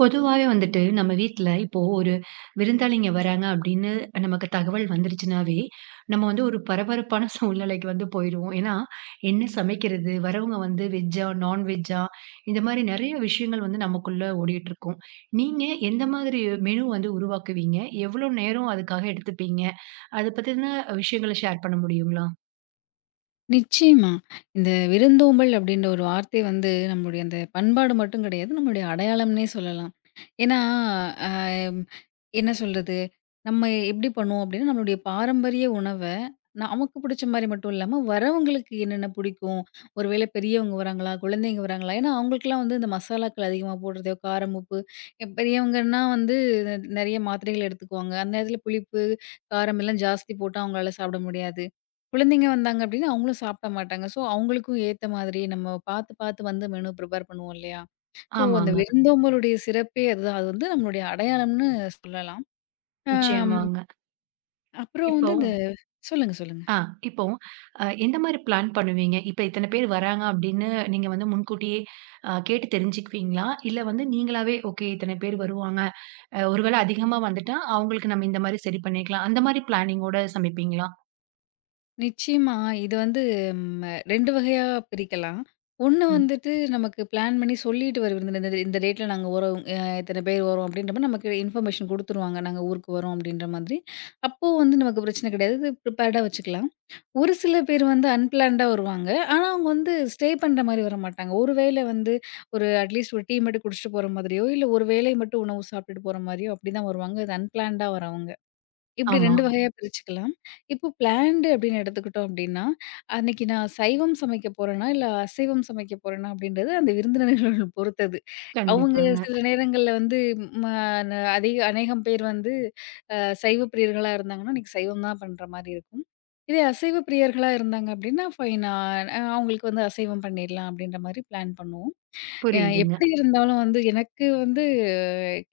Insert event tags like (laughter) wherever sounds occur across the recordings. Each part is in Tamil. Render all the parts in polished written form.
பொதுவாவே வந்துட்டு நம்ம வீட்ல இப்போ ஒரு விருந்தாளிங்க வராங்க அப்படின்னு நமக்கு தகவல் வந்துருச்சுனாவே, நம்ம வந்து ஒரு பரபரப்பான சூழ்நிலைக்கு வந்து போயிருவோம். ஏன்னா, என்ன சமைக்கிறது? வரவங்க வந்து வெஜ்ஜா? நான்வெஜ்ஜா? இந்த மாரி நெறைய விஷயங்கள் வந்து நமக்குள்ள ஓடிட்டுருக்கும். நீங்க எந்த மாதிரி மெனு வந்து உருவாக்குவீங்க? எவ்வளோ நேரம் அதுக்காக எடுத்துப்பீங்க? அத பத்தின விஷயங்கள ஷேர் பண்ண முடியுங்களா? நிச்சயமா. இந்த விருந்தோம்பல் அப்படின்ற ஒரு வார்த்தை வந்து நம்முடைய அந்த பண்பாடு மட்டும் கிடையாது. நம்முடைய அடையாளம்னே சொல்லலாம். ஏன்னா, அ என்ன சொல்றது? நம்ம எப்படி பண்ணுவோம் அப்படின்னா, நம்மளுடைய பாரம்பரிய உணவ நமக்கு பிடிச்ச மாரி மட்டும் இல்லாம, வரவங்களுக்கு என்னென்ன பிடிக்கும்? ஒருவேளை பெரியவங்க வராங்களா? குழந்தைங்க வராங்களா? ஏன்னா, அவங்களுக்கெல்லாம் வந்து இந்த மசாலாக்கள் அதிகமா போடுறது, காரம், உப்பு. பெரியவங்கன்னா வந்து நெறைய மாத்திரைகள் எடுத்துக்குவாங்க. அந்த நேரத்தில புளிப்பு, காரம் எல்லாம் ஜாஸ்தி போட்டா அவங்களால சாப்பிட முடியாது. குழந்தைங்க வந்தாங்க அப்டின்னா, அவங்களும் சாப்பிட மாட்டாங்க. ஸோ, அவங்களுக்கும் ஏத்த மாதிரி நம்ம பார்த்து, பார்த்து வந்து மெனு ப்ரிப்பேர் பண்ணுவோம் இல்லையா? ஸோ, அந்த ஆமாங்க. விருந்தோம்பலுடைய சிறப்பே அதுதான். அது வந்து நம்மளுடைய அடையாளம்னு சொல்லலாம். அம் நிச்சயமாங்க. அப்புறம் இப்போ வந்து இந்த சொல்லுங்க, சொல்லுங்க. ஆ. இப்போ எந்த மாரி பிளான் பண்ணுவீங்க? இப்ப இத்தன பேர் வராங்க அப்படின்னு நீங்க வந்து முன்கூட்டியே கேட்டு தெரிஞ்சுக்குவீங்களா? இல்ல வந்து நீங்களாவே ஓகே இத்தன பேர் வருவாங்க. ஒருவேளை அதிகமா வந்துட்டா, அவங்களுக்கு நம்ம இந்த மாரி சரி பண்ணிக்கலாம். அந்த மாரி பிளானிங்கோட சமைப்பீங்களா? நிச்சயமா. இது வந்து 2 வகையா பிரிக்கலாம். ஒண்ணு ம். வந்துட்டு நமக்கு பிளான் பண்ணி சொல்லிட்டு வர விருந்தினர் இந்த டேட்ல நாங்க வரோம். இத்தன பேர் வரோம் அப்டின்ற மாரி நமக்கு இன்ஃபர்மேஷன் குடுத்துருவாங்க. நாங்க ஊருக்கு வரோம் அப்டின்ற மாதிரி. அப்போ வந்து நமக்கு பிரச்சனை கிடையாது. ப்ரிப்பேர்டா வச்சுக்கலாம். ஒரு சில பேர் வந்து அன்பிளான்டா வருவாங்க. ஆனா, அவங்க வந்து ஸ்டே பண்ற மாரி வரமாட்டாங்க. ஒரு வேளை வந்து ஒரு அட்லீஸ்ட் ஒரு டீ மட்டும் குடிச்சுட்டு போற மாதிரியோ, இல்ல ஒரு வேளை மட்டும் உணவு சாப்பிட்டுட்டு போற மாரியோ, அப்படிதான் வருவாங்க. அது அன்பிளான்டா வரவங்க. இப்படி ஆமா. 2 வகையா பிரிச்சுக்கலாம். இப்போ பிளான்டு அப்படின்னு எடுத்துக்கிட்டோம் அப்படின்னா, அன்னைக்கு நான் சைவம் சமைக்க போறேனா, இல்ல அசைவம் சமைக்க போறேனா அப்படின்றது அந்த விருந்தினர்கள் (laughs) பொறுத்தது. அவங்க கண்டிப்பாங்க. சில நேரங்கள்ல வந்து ம அதிக அநேகம் பேர் வந்து அ சைவ பிரியர்களா இருந்தாங்கன்னா, இன்னைக்கு சைவம் தான் பண்ற மாரி இருக்கும். இதே அசைவ பிரியர்களா இருந்தாங்க அப்படின்னா, ஃபைன். அவங்களுக்கு வந்து அசைவம் பண்ணிடலாம் அப்படின்ற மாரி பிளான் பண்ணுவோம். எ புரியுதுங்க. எப்படி இருந்தாலும் வந்து எனக்கு வந்து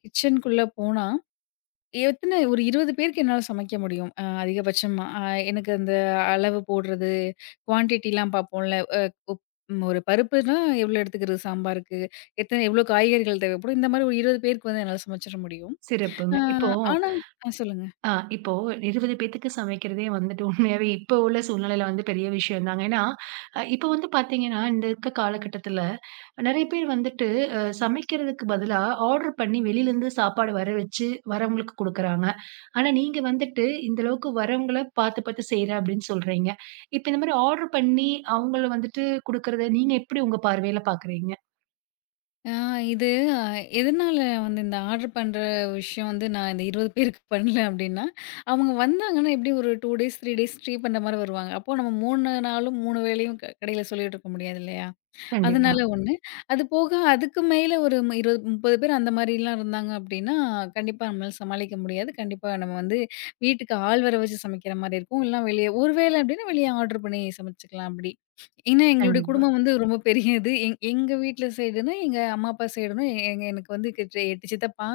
கிச்சனுக்குள்ள போனா எத்தன ஒரு 20 பேருக்கு என்னால சமைக்க முடியும். அதிகபட்சமா. எனக்கு அந்த அளவு போடுறது, குவான்டிட்டிலாம் பார்ப்போம்ல. அ உப் ம் ஒரு பருப்புனா எவ்ளோ எடுத்துக்கிறது சாம்பாருக்கு? எத்தன எவ்ளோ காய்கறிகள் தேவைப்படும்? இந்த மாரி ஒரு 20 பேருக்கு வந்து என்னால சமைச்சிட முடியும். சிறப்புங்க. அ இப்போ ஆனா, சொல்லுங்க. இப்போ 20 பேத்துக்கு சமைக்கிறதே வந்துட்டு உண்மையாவே இப்ப உள்ள சூழ்நிலையில வந்து பெரிய விஷயம் தாங்க. ஏன்னா, இப்ப வந்து பாத்தீங்கன்னா, இந்த இருக்க காலகட்டத்துல நெறைய பேர் வந்துட்டு சமைக்கிறதுக்கு பதிலா ஆர்டர் பண்ணி வெளிலருந்து சாப்பாடு வர வச்சு வரவங்களுக்கு குடுக்குறாங்க. ஆனா நீங்க வந்துட்டு இந்த அளவுக்கு வரவங்கள பாத்து, பாத்து செய்றேன் அப்டின்னு சொல்றீங்க. இப்ப இந்த மாரி ஆர்டர் பண்ணி அவங்கள வந்துட்டு குடுக்குறத நீங்க எப்படி உங்க பார்வையில பாக்குறீங்க? அ இது எதனால வந்து இந்த ஆர்டர் பண்ற விஷயம் வந்து நான் இந்த 20 பேருக்கு (laughs) பண்ணல அப்டின்னா, அவங்க வந்தாங்கன்னா எப்படியும் ஒரு 2 டேஸ், 3 டேஸ் ஸ்டே பண்ற மாரி வருவாங்க. அப்போ நம்ம 3 நாளும் 3 வேளையும் கடையில சொல்லிட்டு இருக்க முடியாது இல்லையா? கண்டிப்பா, அதனால 1. அது போக அதுக்கு மேல ஒரு 20, 30 பேர் அந்த மாரிலாம் இருந்தாங்க அப்டின்னா, கண்டிப்பா நம்மளால சமாளிக்க முடியாது. கண்டிப்பா நம்ம வந்து வீட்டுக்கு ஆள் வர வச்சு சமைக்கிற மாரி இருக்கும். இல்லனா வெளிய ஒரு வேளை அப்டின்னா வெளிய ஆர்டர் பண்ணி சமைச்சுக்கலாம் அப்டி. ஏன்னா எங்களுடைய கண்டிப்பா. குடும்பம் வந்து ரொம்ப பெரியது. எங்க வீட்ல சைடுனா, எங்க அம்மா, அப்பா சைடுனா எனக்கு வந்து கிட்ட 8 சித்தப்பா,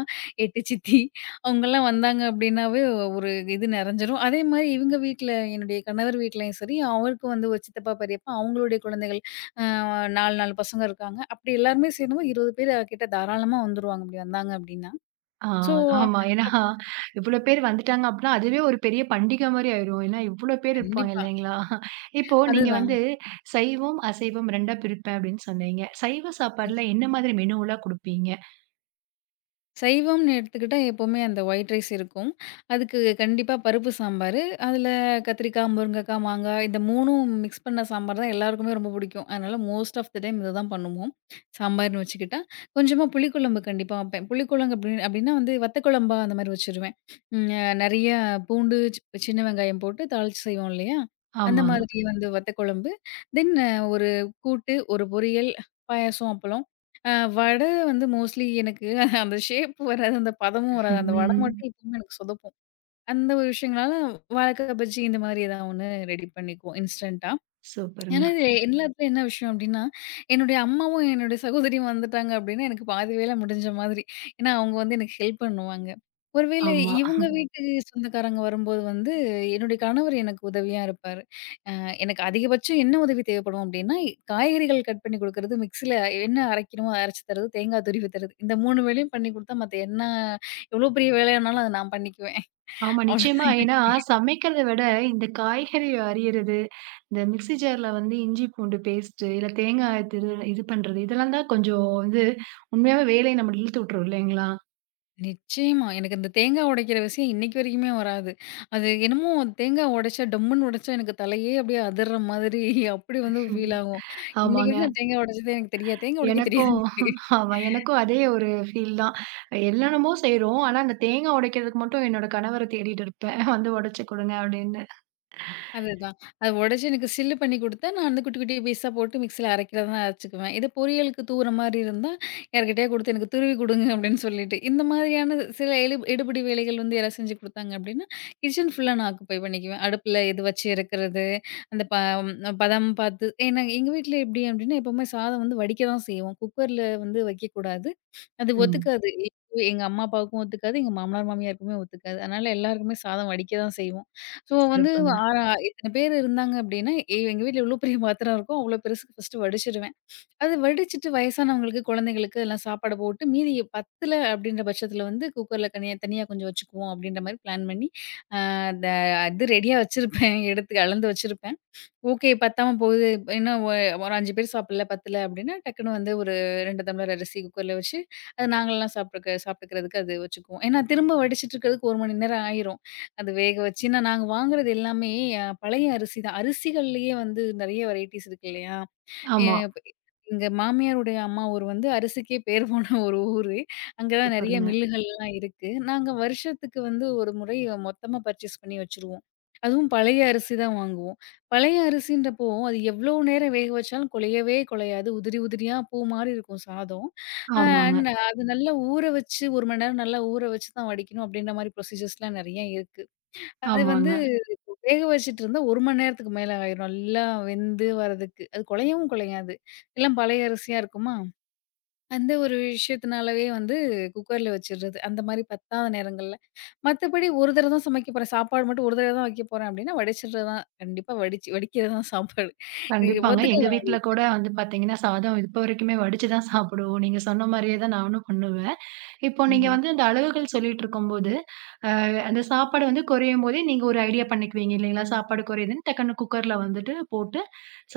8 சித்தி அவங்கலாம் வந்தாங்க அப்டின்னாவே ஒரு இது நெறஞ்சிரும். அதே மாரி இவங்க வீட்ல என்னுடைய கணவர் வீட்லயும் சரி, அவருக்கு வந்து ஒரு சித்தப்பா, பெரியப்பா அவங்களுடைய குழந்தைகள் 4 பசங்க இருக்காங்க. அப்படி எல்லாருமே சேர்ந்தவங்க 20 பேர் கிட்ட தாராளமா வந்துருவாங்க. அப்படி வந்தாங்க அப்படின்னா. ஆ ஸோ ஆமா. ஏன்னா இவ்ளோ பேர் வந்துட்டாங்க அப்டின்னா, அதுவே ஒரு பெரிய பண்டிகை மாரி ஆயிரும். ஏன்னா இவ்ளோ பேர் இருப்பாங்க கண்டிப்பா. இல்லைங்களா? இப்போ நீங்க அதுதான். வந்து "சைவம், அசைவம் 2ஆ பிரிப்பேன்" அப்டின்னு சொன்னீங்க. சைவ சாப்பாடுல என்ன மாதிரி மெனுவெல்லாம் குடுப்பீங்க? சைவம்னு எடுத்துக்கிட்டா எப்பவுமே அந்த ஒயிட் ரைஸ் இருக்கும். அதுக்கு கண்டிப்பா பருப்பு சாம்பாரு. அதுல கத்திரிக்காய், முருங்கக்காய், மாங்காய் இந்த 3ம் மிக்ஸ் பண்ண சாம்பார் தான் எல்லாருக்குமே ரொம்ப பிடிக்கும். அதனால மோஸ்ட் ஆஃப் த டைம் இத தான் பண்ணுவோம். சாம்பார்ன்னு வச்சுக்கிட்டா. கொஞ்சமா புளிக்குழம்பு கண்டிப்பா வைப்பேன். புளிக்குழம்பு அப்படி அப்படின்னா வந்து வத்த குழம்பா அந்த மாரி வச்சுருவேன். ம் அ நெறைய பூண்டு, சின்ன வெங்காயம் போட்டு தாளிச்சு செய்வோம் இல்லையா? அந்த ஆமாங்க. மாதிரி வந்து வத்த குழம்பு. தென் ஒரு கூட்டு, ஒரு பொரியல், பாயாசம், அப்பளம். வடை வந்து மோஸ்ட்லி எனக்கு அந்த ஷேப் வராது. அந்த பதமும் வராது. அந்த வடை ம். மட்டும் எப்பவுமே எனக்கு சொதப்பும். அந்த ஒரு விஷயங்களால வாழக்கா பஜ்ஜி இந்த மாதிரி ஏதாவது ஒண்ணு ரெடி பண்ணிக்குவோம் இன்ஸ்டன்ட்டா. சூப்பருங்க. ஏன்னா இது எல்லாத்துலயும் என்ன விஷயம் அப்டின்னா, என்னுடைய அம்மாவும், என்னுடைய சகோதரியும் வந்துட்டாங்க அப்டின்னா, எனக்கு பாதி வேல முடிஞ்ச மாதிரி. ஏன்னா அவங்க வந்து எனக்கு ஹெல்ப் பண்ணுவாங்க. ஒருவேளை ஆமா. இவங்க வீட்டு சொந்தக்காரங்க வரும்போது வந்து, என்னுடைய கணவர் எனக்கு உதவியா இருப்பாரு. எனக்கு அதிகபட்சம் என்ன உதவி தேவைப்படும் அப்டின்னா, காய்கறிகள் கட் பண்ணி குடுக்குறது, மிக்ஸில என்ன அரைக்கணுமோ அரைச்சு தர்றது, தேங்காய் துருவி தர்றது. இந்த 3 வேலையும் பண்ணி குடுத்தா மத்த என்ன எவ்ளோ பெரிய வேலையானாலும் அத நான் பண்ணிக்குவேன். ஆமா, (laughs) நிச்சயமா. அவ்வளோதான் ஏன்னா, எனக்கு. சமைக்கிறத விட இந்த காய்கறி அரியறது, இந்த மிக்ஸி ஜார்ல வந்து இஞ்சி பூண்டு பேஸ்ட்டு, இல்ல தேங்காய் இது பண்றது, இதெல்லாம் தான் கொஞ்சம் வந்து உண்மையாவே வேலைய நம்மள இழுத்து விட்டுரும் இல்லைங்களா? நிச்சயமா. எனக்கு இந்த தேங்காய் உடைக்கிற விஷயம் இன்னைக்கு வரைக்குமே வராது. அது என்னமோ தேங்காய் உடைச்சா டம்முன்னு உடைச்சா எனக்கு தலையே அப்டியே அதிர்ற மாதிரி அப்டி வந்து ம். ஃபீல் ஆகும். இன்னைக்கு ஆமாங்க. வரைக்கும் நான் தேங்காய் உடைச்சதே எனக்கு தெரியாது. தேங்காய் உடைக்க தெரியாது எனக்கும் எனக்கு. ஆமா, எனக்கும் அதே ஒரு ஃபீல் தான். என்னென்னமோ செய்றோம். ஆனா, அந்த தேங்காய் உடைக்கிறதுக்கு மட்டும் என்னோட கணவர தேடிட்டு இருப்பேன். (laughs) வந்து உடைச்சு குடுங்க அப்படின்னு. அதுதான். அது உடைச்சு எனக்கு சில்லு பண்ணி குடுத்தா, நான் வந்து குட்டி, குட்டி பீஸா போட்டு மிக்ஸில அரைக்கிறதா தான் அரைச்சுக்குவேன். இதே பொரியலுக்கு தூவுற மாரி இருந்தா, யார்கிட்டயா குடுத்து எனக்கு துருவி குடுங்க அப்படின்னு சொல்லிட்டு. இந்த மாதிரியான சில எடுபிடி வேலைகள் வந்து யாராவது செஞ்சு குடுத்தாங்க அப்படின்னா, கிச்சன் ஃபுல்லா நான் ஆக்குபை பண்ணிக்குவேன். அடுப்புல எது வச்சு இறக்குறது, அந்த பதம் பார்த்து. ஏன்னா எங்க வீட்ல எப்படி அப்படின்னா, எப்பவுமே சாதம் வந்து வடிக்க தான் செய்வோம். குக்கர்ல வந்து வைக்கக்கூடாது. அது ம். ஒத்துக்காது. எங்க அம்மா, அப்பாவுக்கும் ஒத்துக்காது. எங்க மாமனார், மாமியாருக்குமே ஒத்துக்காது. அதனால எல்லாருக்குமே சாதம் வடிக்க தான் செய்வோம். ஸோ வந்து சிறப்புங்க. ஆ இத்தன பேர் இருந்தாங்க அப்டின்னா, எங்க வீட்ல இவ்ளோ பெரிய பாத்திரம் இருக்கும். அவ்ளோ பெருசுக்கு ஃபர்ஸ்ட்டு வடிச்சுடுவேன். அது வடிச்சுட்டு வயசானவங்களுக்கு, குழந்தைகளுக்கு எல்லாம் சாப்பாடு போட்டு, மீதி பத்தல அப்டின்ற பட்சத்துல வந்து குக்கர்ல தனியா தனியா கொஞ்சம் வச்சுக்குவோம் அப்டின்ற மாரி பிளான் பண்ணி, அ த இது ரெடியா வச்சிருப்பேன். எடுத்து அளந்து வச்சிருப்பேன். ஓகே. பத்தாம போகுது. ஏன்னா ஒரு 5 பேர் சாப்பிடல, பத்தல அப்டின்னா, டக்குனு வந்து ஒரு 2 டம்ளர் அரிசி குக்கர்ல வச்சு, அது நாங்கலாம் சாப்ட்டுக்க சாப்ட்டுக்கிறதுக்கு அது வச்சுக்குவோம். ஏன்னா திரும்ப வடிச்சிட்டு இருக்கிறதுக்கு 1 மணி நேரம் ஆயிரும். அது வேக வச்சு. ஏன்னா நாங்க வாங்குறது எல்லாமே பழைய அரிசி தான். அரிசிகள்லேயே வந்து நெறைய வெரைட்டிஸ் இருக்கு இல்லையா? எ ஆமா. ப் எங்க மாமியாருடைய அம்மா ஊர் வந்து அரிசிக்கே பேர் போன (laughs) ஒரு ஊரு. அங்க தான் நெறைய சூப்பருங்க. மில்லுகள்லாம் இருக்கு. நாங்க வருஷத்துக்கு வந்து ஒரு முறை மொத்தமா பர்ச்சேஸ் பண்ணி வச்சுருவோம். அதுவும் பழைய அரிசி தான் வாங்குவோம். பழைய அரிசின்றப்போ, அது எவ்ளோ நேரம் வேக வச்சாலும் குழையவே குழையாது. உதிரி உதிரியா பூ மாரி இருக்கும் சாதம். அ ஆமாங்க, அண்ட் அது நல்லா ஊற வச்சு 1 மணி நேரம் நல்லா ஊற வச்சு தான் வடிக்கணும் அப்டின்ற மாரி ப்ரொசீஜர்ஸ்லாம் நெறைய இருக்கு. அது வந்து ஆமாங்க. வேக வச்சுட்டு இருந்தா 1 மணி நேரத்துக்கு மேல ஆயிரும். நல்லா வெந்து வரதுக்கு. அது குழையவும் குழையாது. எல்லாம் பழைய அரிசியா இருக்குமா? அந்த ஒரு விஷயத்தினாலவே வந்து குக்கர்ல வச்சுடுறது. அந்த மாரி பத்தாத நேரங்கள்ல. மத்தபடி ஒரு தடவ தான் சமைக்க போறேன். சாப்பாடு மட்டும் ஒரு தடவ தான் வைக்க போறேன் அப்படின்னா, வடிச்சிடுறது தான். கண்டிப்பா வடிச்சு வடிக்கிறது தான் சாப்பாடு. இது கண்டிப்பாங்க. ஒத்துக்க எங்க வீட்ல கூட வந்து பார்த்தீங்கன்னா, சாதம் இப்ப வரைக்குமே வடிச்சு தான் சாப்பிடுவோம். நீங்க சொன்ன மாரியே தான் நானும் பண்ணுவேன். இப்போ நீங்க ம்ஹ்ம். வந்து அந்த அளவுகள் சொல்லிட்டு இருக்கும்போது, அ அந்த சாப்பாடு வந்து குறையும்போதே நீங்க ஒரு ஐடியா பண்ணிக்குவீங்க இல்லைங்களா? சாப்பாடு குறையுதுன்னு டக்குனு குக்கர்ல வந்துட்டு போட்டு,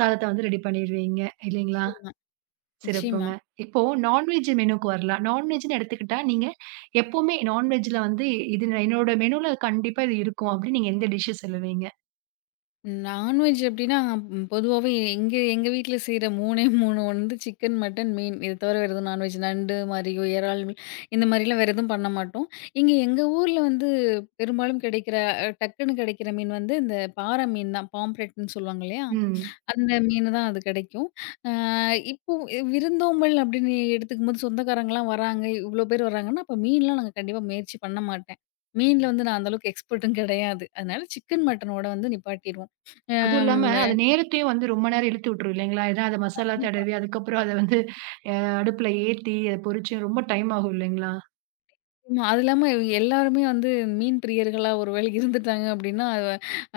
சாதத்த வந்து ரெடி பண்ணிருவீங்க இல்லைங்களா? நிச்சயமா, நிச்சயமா. சிறப்புங்க. இப்போ நான்வெஜ் மெனுக்கு வரலாம். நான்வெஜ்ன்னு எடுத்துக்கிட்டா, நீங்க எப்பவுமே நான்வெஜ்ல வந்து இது என்னோட மெனுல கண்டிப்பா இது இருக்கும் அப்படின்னு நீங்க எந்த டிஷ் சொல்லுவீங்க? நான்வெஜ் அப்படின்னா பொதுவாவே எங்க எங்க வீட்ல செய்ற 3ஏ 3 வந்து சிக்கன், மட்டன், மீன். இத தவிர வேற எதுவும் நான்வெஜ் நண்டு மாரியோ, இறால் மீன் இந்த மாரிலாம் வேற எதுவும் பண்ண மாட்டோம். இங்க எங்க ஊர்ல வந்து பெரும்பாலும் கிடைக்கிற டக்குன்னு கிடைக்கிற மீன் வந்து இந்த பாறை மீன் தான். பாம்ப்ரெட்ன்னு சொல்லுவாங்க இல்லையா? ம். அந்த மீனு தான் அது கிடைக்கும். அ இப்போ விருந்தோம்பல் அப்படின்னு எடுத்துக்கும்போது சொந்தக்காரங்கலாம் வராங்க, இவ்ளோ பேர் வராங்கன்னா, அப்ப மீன்லாம் நாங்க கண்டிப்பா முயற்சி பண்ண மாட்டேன். மீன்ல வந்து நான் அந்த அளவுக்கு எக்ஸ்பர்ட்டும் கிடையாது. அதனால சிக்கன், மட்டனோட வந்து நிப்பாட்டிருவோம். அதுவும் இல்லாம, அது அம் நேரத்தையும் வந்து ரொம்ப நேரம் இழுத்து விட்டுரும் இல்லைங்களா? ஏன்னா அத மசாலா கண்டிப்பா. தடவி, அதுக்கப்புறம் அத வந்து அ அடுப்புல ஏத்தி, அத பொரிச்சு ரொம்ப டைம் ஆகும் இல்லைங்களா? ஆமா. அது இல்லாம எல்லாருமே வந்து மீன் பிரியர்களா ஒரு வேளை இருந்துட்டாங்க அப்படின்னா, அது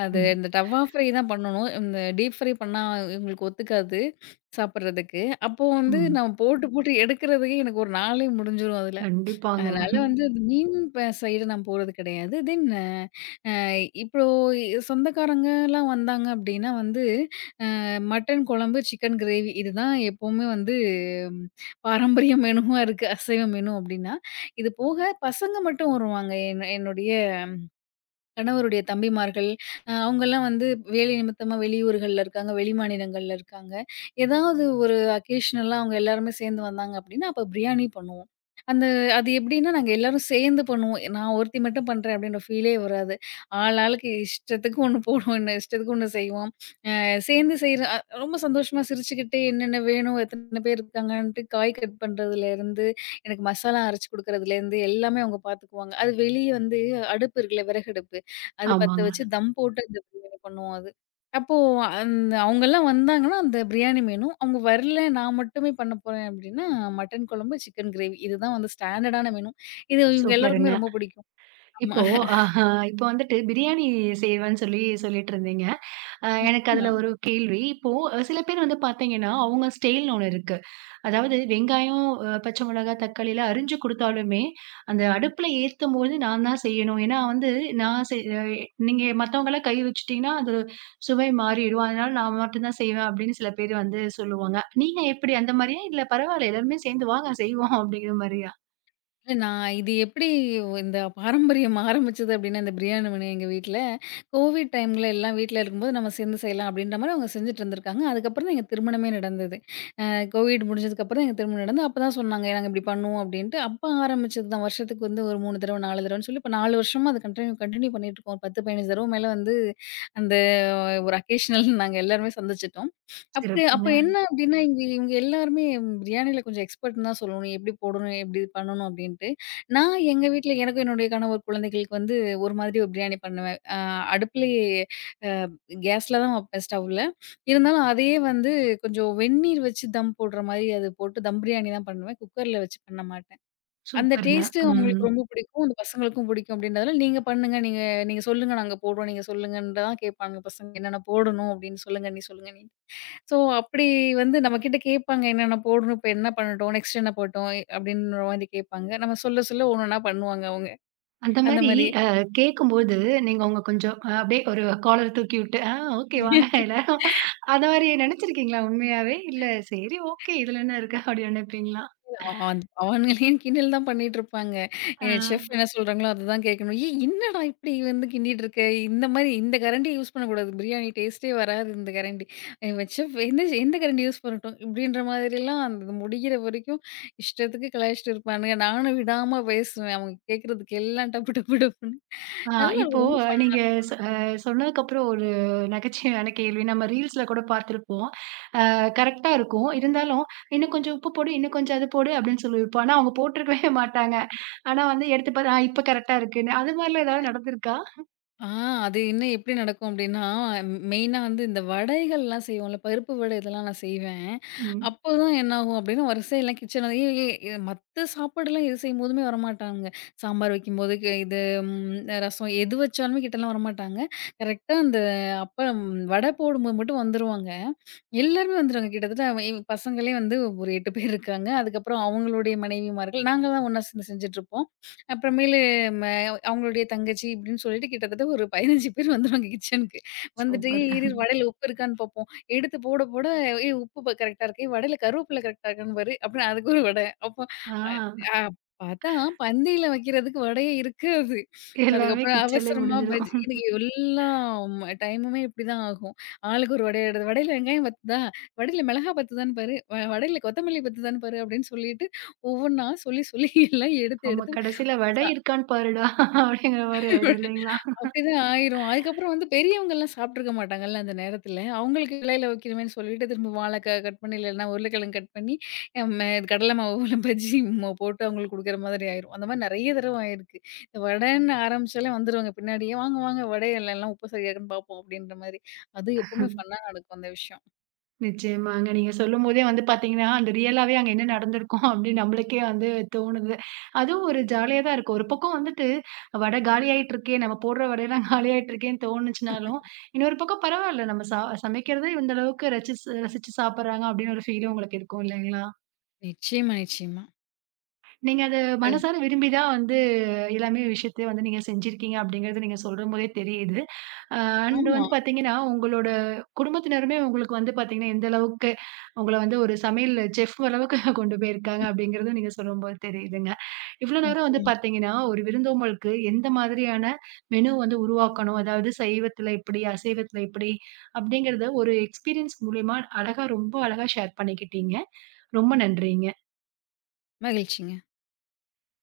அது ம், இந்த டவ்வா ஃப்ரை தான் பண்ணணும். இந்த டீப் ஃப்ரை பண்ணா இவங்களுக்கு ஒத்துக்காது சாப்பிடுறதுக்கு. அப்போ வந்து ம். நான் போட்டு போட்டு எடுக்கிறதுக்கே எனக்கு ஒரு நாளே முடிஞ்சிரும் அதுல. கண்டிப்பாங்க. அதனால வந்து அந்த மீம் ப சைடு நான் போறது கிடையாது. தென் அ இப்போ சொந்தக்காரங்கலாம் வந்தாங்க அப்டின்னா வந்து, மட்டன் குழம்பு, சிக்கன் கிரேவி இதுதான் எப்பவுமே வந்து ம், பாரம்பரிய (laughs) மெனுவா இருக்கு. அசைவ மெனு அப்டின்னா, இது போக பசங்க மட்டும் வருவாங்க. என்னுடைய கணவருடைய தம்பிமார்கள், அவங்கலாம் வந்து வேலை நிமித்தமா வெளியூர்கள்ல இருக்காங்க, வெளிமாநிலங்கள்ல இருக்காங்க. ஏதாவது ஒரு அக்கேஷனலா அவங்க எல்லாருமே சேர்ந்து வந்தாங்க அப்டின்னா, அப்ப பிரியாணி பண்ணுவோம். அந்த அது எப்டின்னா, நாங்க எல்லாரும் சேர்ந்து பண்ணுவோம். நான் ஒருத்தி மட்டும் பண்றேன் அப்டின்ற ஃபீலே வராது. ஆள் ஆளுக்கு இஷ்டத்துக்கு ஒண்ணு போடுவோம், இன்னும் இஷ்டத்துக்கு ஒண்ணு செய்வோம். சேர்ந்து செய்ற ரொம்ப சந்தோஷமா சிரிச்சுக்கிட்டே என்னென்ன வேணும், எத்தன பேர் இருக்காங்கன்ட்டு காய் கட் பண்றதுலேருந்து, எனக்கு மசாலா அரைச்சு குடுக்குறதுலேருந்து எல்லாமே அவங்க பார்த்துக்குவாங்க. அது வெளிய வந்து அடுப்பு இருக்குல்ல, விறகடுப்பு. அது பத்த ஆமாங்க. வச்சு தம் போட்டு அந்த பிரியாணி பண்ணுவோம் அது. அப்போ அந்த அவங்கலாம் வந்தாங்கன்னா, அந்த பிரியாணி மெனு. அவங்க வரல, நான் மட்டுமே பண்ண போறேன் அப்டின்னா, மட்டன் குழம்பு, சிக்கன் கிரேவி. இதுதான் வந்து ஸ்டாண்டர்டான மெனு. இது இவங்க எல்லாருக்குமே சூப்பருங்க. ரொம்ப பிடிக்கும். ஆமா. இப்போ ஆஹா இப்போ வந்துட்டு பிரியாணி செய்வேன்னு சொல்லிட்டு இருந்தீங்க. அ எனக்கு நிச்சயமா. அதுல ஒரு கேள்வி. இப்போ சில பேர் வந்து பார்த்தீங்கன்னா, அவங்க ஸ்டைல்ன்னு ஒண்ணு இருக்கு. அதாவது வெங்காயம், பச்சை மிளகாய், தக்காளிலாம் அரிஞ்சு குடுத்தாலுமே, அந்த அடுப்புல ஏத்தும்போது நான் தான் செய்யணும். ஏன்னா வந்து நான் செய் அ நீங்க மத்தவங்கலாம் கை வச்சுட்டீங்கன்னா, அது சுவை மாறிடும். அதனால நான் மட்டும் தான் செய்வேன் அப்படின்னு சில பேர் வந்து சொல்லுவாங்க. நீங்க எப்படி அந்த மாரியா? இல்ல பரவால்ல எல்லாருமே சேர்ந்து வாங்க செய்வோம் அப்படிங்கிற மாரியா? இல்ல நான் இது எப்படி இந்த பாரம்பரியம் ஆரம்பிச்சது அப்படின்னா, இந்த பிரியாணி மணி எங்க வீட்ல, கோவிட் டைம்ல எல்லாம் வீட்ல இருக்கும்போது நம்ம சேர்ந்து செய்யலாம் அப்படின்ற மாரி அவங்க செஞ்சுட்டு இருந்திருக்காங்க. அதுக்கப்புறம் தான் எங்க திருமணமே நடந்தது. அ கோவிட் முடிஞ்சதுக்கப்புறம் தான் எங்க திருமணம் நடந்தது. அப்ப தான் சொன்னாங்க, நாங்க இப்படி பண்ணுவோம் அப்படின்ட்டு. அப்ப ஆரம்பிச்சது தான் வருஷத்துக்கு வந்து ஒரு 3 தடவ, 4 தடவன்னு சொல்லி, இப்ப 4 வருஷமா அது கன்டின்யூ கன்டின்யூ பண்ணிட்டு இருக்கோம். 10, 15 தடவ மேல வந்து அந்த ஒரு அக்கேஷனல் நாங்க எல்லாருமே சந்திச்சுட்டோம். அப்படி அப்ப சிறப்புங்க. என்ன அப்படின்னா, இங்க இவங்க எல்லாருமே பிரியாணில கொஞ்சம் எக்ஸ்பர்ட்ன்னு தான் சொல்லணும். எப்படி போடணும்? எப்படி இது பண்ணணும்? அப்படின்ட்டு. நான் எங்க வீட்ல எனக்கும் என்னுடைய கணவர் குழந்தைகளுக்கு வந்து ஒரு மாதிரி ஒரு பிரியாணி பண்ணுவேன். அடுப்புலயே கேஸ்ல தான் வைப்பேன் ஸ்டவ்ல. இருந்தாலும் அதையே வந்து கொஞ்சம் வெந்நீர் வச்சு தம் போடுற மாரி அது போட்டு தம் பிரியாணி தான் பண்ணுவேன். குக்கர்ல வச்சு பண்ண மாட்டேன். அந்த சூப்பருங்க. டேஸ்ட்டு ம். அவங்களுக்கு ரொம்ப பிடிக்கும். அந்த பசங்களுக்கும் பிடிக்கும் அப்படின்றதால, "நீங்க பண்ணுங்க. நீங்க நீங்க சொல்லுங்க. நாங்க போடுறோம். நீங்க சொல்லுங்கன்னு" தான் கேட்பாங்க பசங்க. "என்னென்ன போடணும்?" அப்படின்னு "சொல்லுங்க. நீ சொல்லுங்க. நீ ஸோ, அப்படி வந்து நம்மகிட்ட கேட்பாங்க. என்னென்ன போடணும்? இப்ப என்ன பண்ணட்டும்? நெக்ஸ்ட் என்ன போடட்டும்? அப்படின்ற மாதிரி கேட்பாங்க. நம்ம சொல்ல சொல்ல ஒன்னொன்னா பண்ணுவாங்க அவங்க. அந்த அந்த மாரி மாரி. அ கேட்கும்போது, நீங்க உங்க கொஞ்சம் அப்படியே ஒரு காலர் தூக்கி விட்டு, "ஆ ஓகே வாங்க எல்லாரும்" அந்த மாரி நெனச்சிருக்கீங்களா உண்மையாவே? இல்ல சரி ஓகே இதுல என்ன இருக்கு அப்படின்னு நெனைப்பீங்களா? அவன் அவனுங்களையும் கிண்டல் தான் பண்ணிட்டுருப்பாங்க. ஆ. செஃப் என்ன சொல்றாங்களோ, அதுதான் கேட்கணும். "ஏய் என்னடா இப்படி வந்து கிண்டிட்டு இருக்க? இந்த மாரி இந்த கரண்டிய யூஸ் பண்ணக்கூடாது. பிரியாணி டேஸ்ட்டே வராது இந்த கரண்டி. இவன் செஃப் எந்த எந்த கரண்டி யூஸ் பண்ணட்டும்?" இப்படின்ற மாதிரிலாம் அது முடிகிற வரைக்கும் இஷ்டத்துக்கு கலாய்ச்சிட்டு இருப்பானுங்க. நானும் விடாம பேசுவேன். அவங்க கேட்கறதுக்கு எல்லாம் டப்பு டப்பு டப்புன்னு. ஆ நல்லா இப்போ இருக்கும். ரொம்ப நீங்க ஃபன். சொ அ சொன்னதுக்கப்புறம் ஒரு நகைச்சுவையான கேள்வி. நம்ம ரீல்ஸ்ல கூட பார்த்துருப்போம். அ கரெக்ட்டா இருக்கும். இருந்தாலும், "இன்னும் கொஞ்சம் உப்பு போடு, இன்னும் கொஞ்சம் அது போடு" அப்படின்னு சொல்லியிருப்போம். ஆனா அவங்க போட்டிருக்கவே மாட்டாங்க. ஆனா வந்து எடுத்து பாத்தா, "ஆ இப்ப கரெக்ட்டா இருக்குன்னு." அது மாரிலாம் ஏதாவது நடந்திருக்கா? ஆ அது இன்னும் எப்படி நடக்கும் அப்படின்னா, மெயினா வந்து இந்த வடைகள்லாம் செய்வோம்ல, பருப்பு வடை இதெல்லாம் நான் செய்வேன். ம். அப்போதான் என்னாகும் அப்படின்னா, வரிசையெல்லாம் கிச்சன் ஏ ஏ ஏ மத்த சாப்பாடுலாம் எது செய்யும்போதுமே வரமாட்டாங்க. சாம்பார் வைக்கும்போது இது ரசம் எது வச்சாலுமே கிட்டலாம் வரமாட்டாங்க. கரெக்ட்டா அந்த அப்பம் வடை போடும்போது மட்டும் வந்துருவாங்க. எல்லாருமே வந்துருவாங்க. கிட்டத்தட்ட அவ இவ் பசங்களே வந்து ஒரு 8 பேர் இருக்காங்க. அதுக்கப்புறம் அவங்களுடைய மனைவிமார்கள், நாங்க தான் ஒண்ணா சேர்ந்து செஞ்சுட்ருப்போம். அப்புறமேலு ம அவங்களுடைய தங்கச்சி இப்படின்னு சொல்லிட்டு கிட்டத்தட்ட ஒரு 15 பேர் வந்துருவாங்க கிச்சனுக்கு. வந்துட்டு சூப்பர். "ஏய் இரு இரு வடையில உப்பு இருக்கான்னு பார்ப்போம். எடுத்து போட போட ஏய் உப்பு கரெக்ட்டா இருக்கு. ஏய் வடையில கருவேப்பில கரெக்ட்டா இருக்கான்னு பாரு." அப்புறம் அதுக்கு ஒரு வடை. அப்போ ஆ. அ அ பார்த்தா பந்தியில வைக்கிறதுக்கு வடையே இருக்காது. எல்லாமே அதுக்கப்புறம் கிச்சன்லயே அவசரமா பஜ்ஜி முடிஞ்சிரும். எனக்கு எல்லா டைமுமே இப்படிதான் ஆகும். ஆளுக்கு ஒரு வடைய எடுத்து "வடையில வெங்காயம் பத்துதா? வடையில மிளகா பத்துதான்னு பாரு. வடையில கொத்தமல்லி பத்துதான்னு பாரு." அப்படின்னு சொல்லிட்டு ஒவ்வொன்னா சொல்லி சொல்லி எல்லாம் எடுத்து ஆமா எடுத்து கடைசியில "வடை இருக்கான்னு பாருடா" அப்படிங்கிற மாரி ஆயிடும் இல்லைங்களா? அப்படிதான் ஆயிரும். அதுக்கப்புறம் வந்து பெரியவங்கலாம் சாப்பிட்டுருக்க மாட்டாங்கல்ல அந்த நேரத்துல. அவங்களுக்கு இலையில வைக்கணுமேன்னு சொல்லிட்டு திரும்ப வாழைக்காய் கட் பண்ணி, இல்லன்னா உருளைக்கிழங்கு கட் பண்ணி, அம் கடலை மாவுல பஜ்ஜி போட்டு அவங்களுக்கு குடுக்குற மாதிரி ஆயிரும். அந்த மாரி நெறைய தடவ ஆயிருக்கு. இந்த வடன்னு ஆரம்பிச்சாலே வந்துருவாங்க பின்னாடியே. "வாங்க, வாங்க வடை இல்ல, எல்லாம் உப்பு சரியா இருக்கான்னு பார்ப்போம்" அப்படின்ற மாரி. அது எப்பவுமே ஃபன்னா நடக்கும் அந்த விஷயம். நிச்சயமாங்க. நீங்க சொல்லும்போதே வந்து பார்த்தீங்கன்னா, அந்த ரியலாவே அங்க என்ன நடந்திருக்கும் அப்படின்னு நம்மளுக்கே வந்து தோணுது. அதுவும் ஒரு ஜாலியா தான் இருக்கும். ஒரு பக்கம் வந்துட்டு வடை காலியாயிட்டு இருக்கே, நம்ம போடுற வடையெல்லாம் காலியாயிட்டு இருக்கேன்னு தோணுச்சுனாலும், இன்னொரு பக்கம் பரவாயில்ல நம்ம சமைக்கிறதே இந்த அளவுக்கு ரசிச்சு ரசிச்சு சாப்பிடுறாங்க அப்படின்னு ஒரு ஃபீலும் உங்களுக்கு இருக்கும் இல்லைங்களா? நிச்சயமா, நிச்சயமா. நீங்க அத அது மனசார விரும்பி தான் வந்து எல்லாமே விஷயத்தையும் வந்து நீங்க செஞ்சிருக்கீங்க அப்படிங்கிறது நீங்க சொல்லும்போதே தெரியுது. அ அண்ட் ஆமா. வந்து பார்த்தீங்கன்னா, உங்களோட குடும்பத்தினருமே உங்களுக்கு வந்து பார்த்தீங்கன்னா, எந்த அளவுக்கு உங்கள வந்து ஒரு சமையல் செஃப் அளவுக்கு (laughs) கொண்டு போயிருக்காங்க அப்படிங்கிறது நீங்க சொல்லும்போது தெரியுதுங்க. இவ்வளோ நேரம் வந்து நிச்சயமா. பார்த்தீங்கன்னா, ஒரு விருந்தோம்பலுக்கு எந்த மாதிரியான மெனு வந்து உருவாக்கணும், அதாவது சைவத்தில இப்படி, அசைவத்தில இப்படி அப்படிங்கிறத ஒரு எக்ஸ்பீரியன்ஸ் மூலியமா அழகா ரொம்ப அழகா ஷேர் பண்ணிக்கிட்டீங்க. ரொம்ப நன்றிங்க. மகிழ்ச்சிங்க.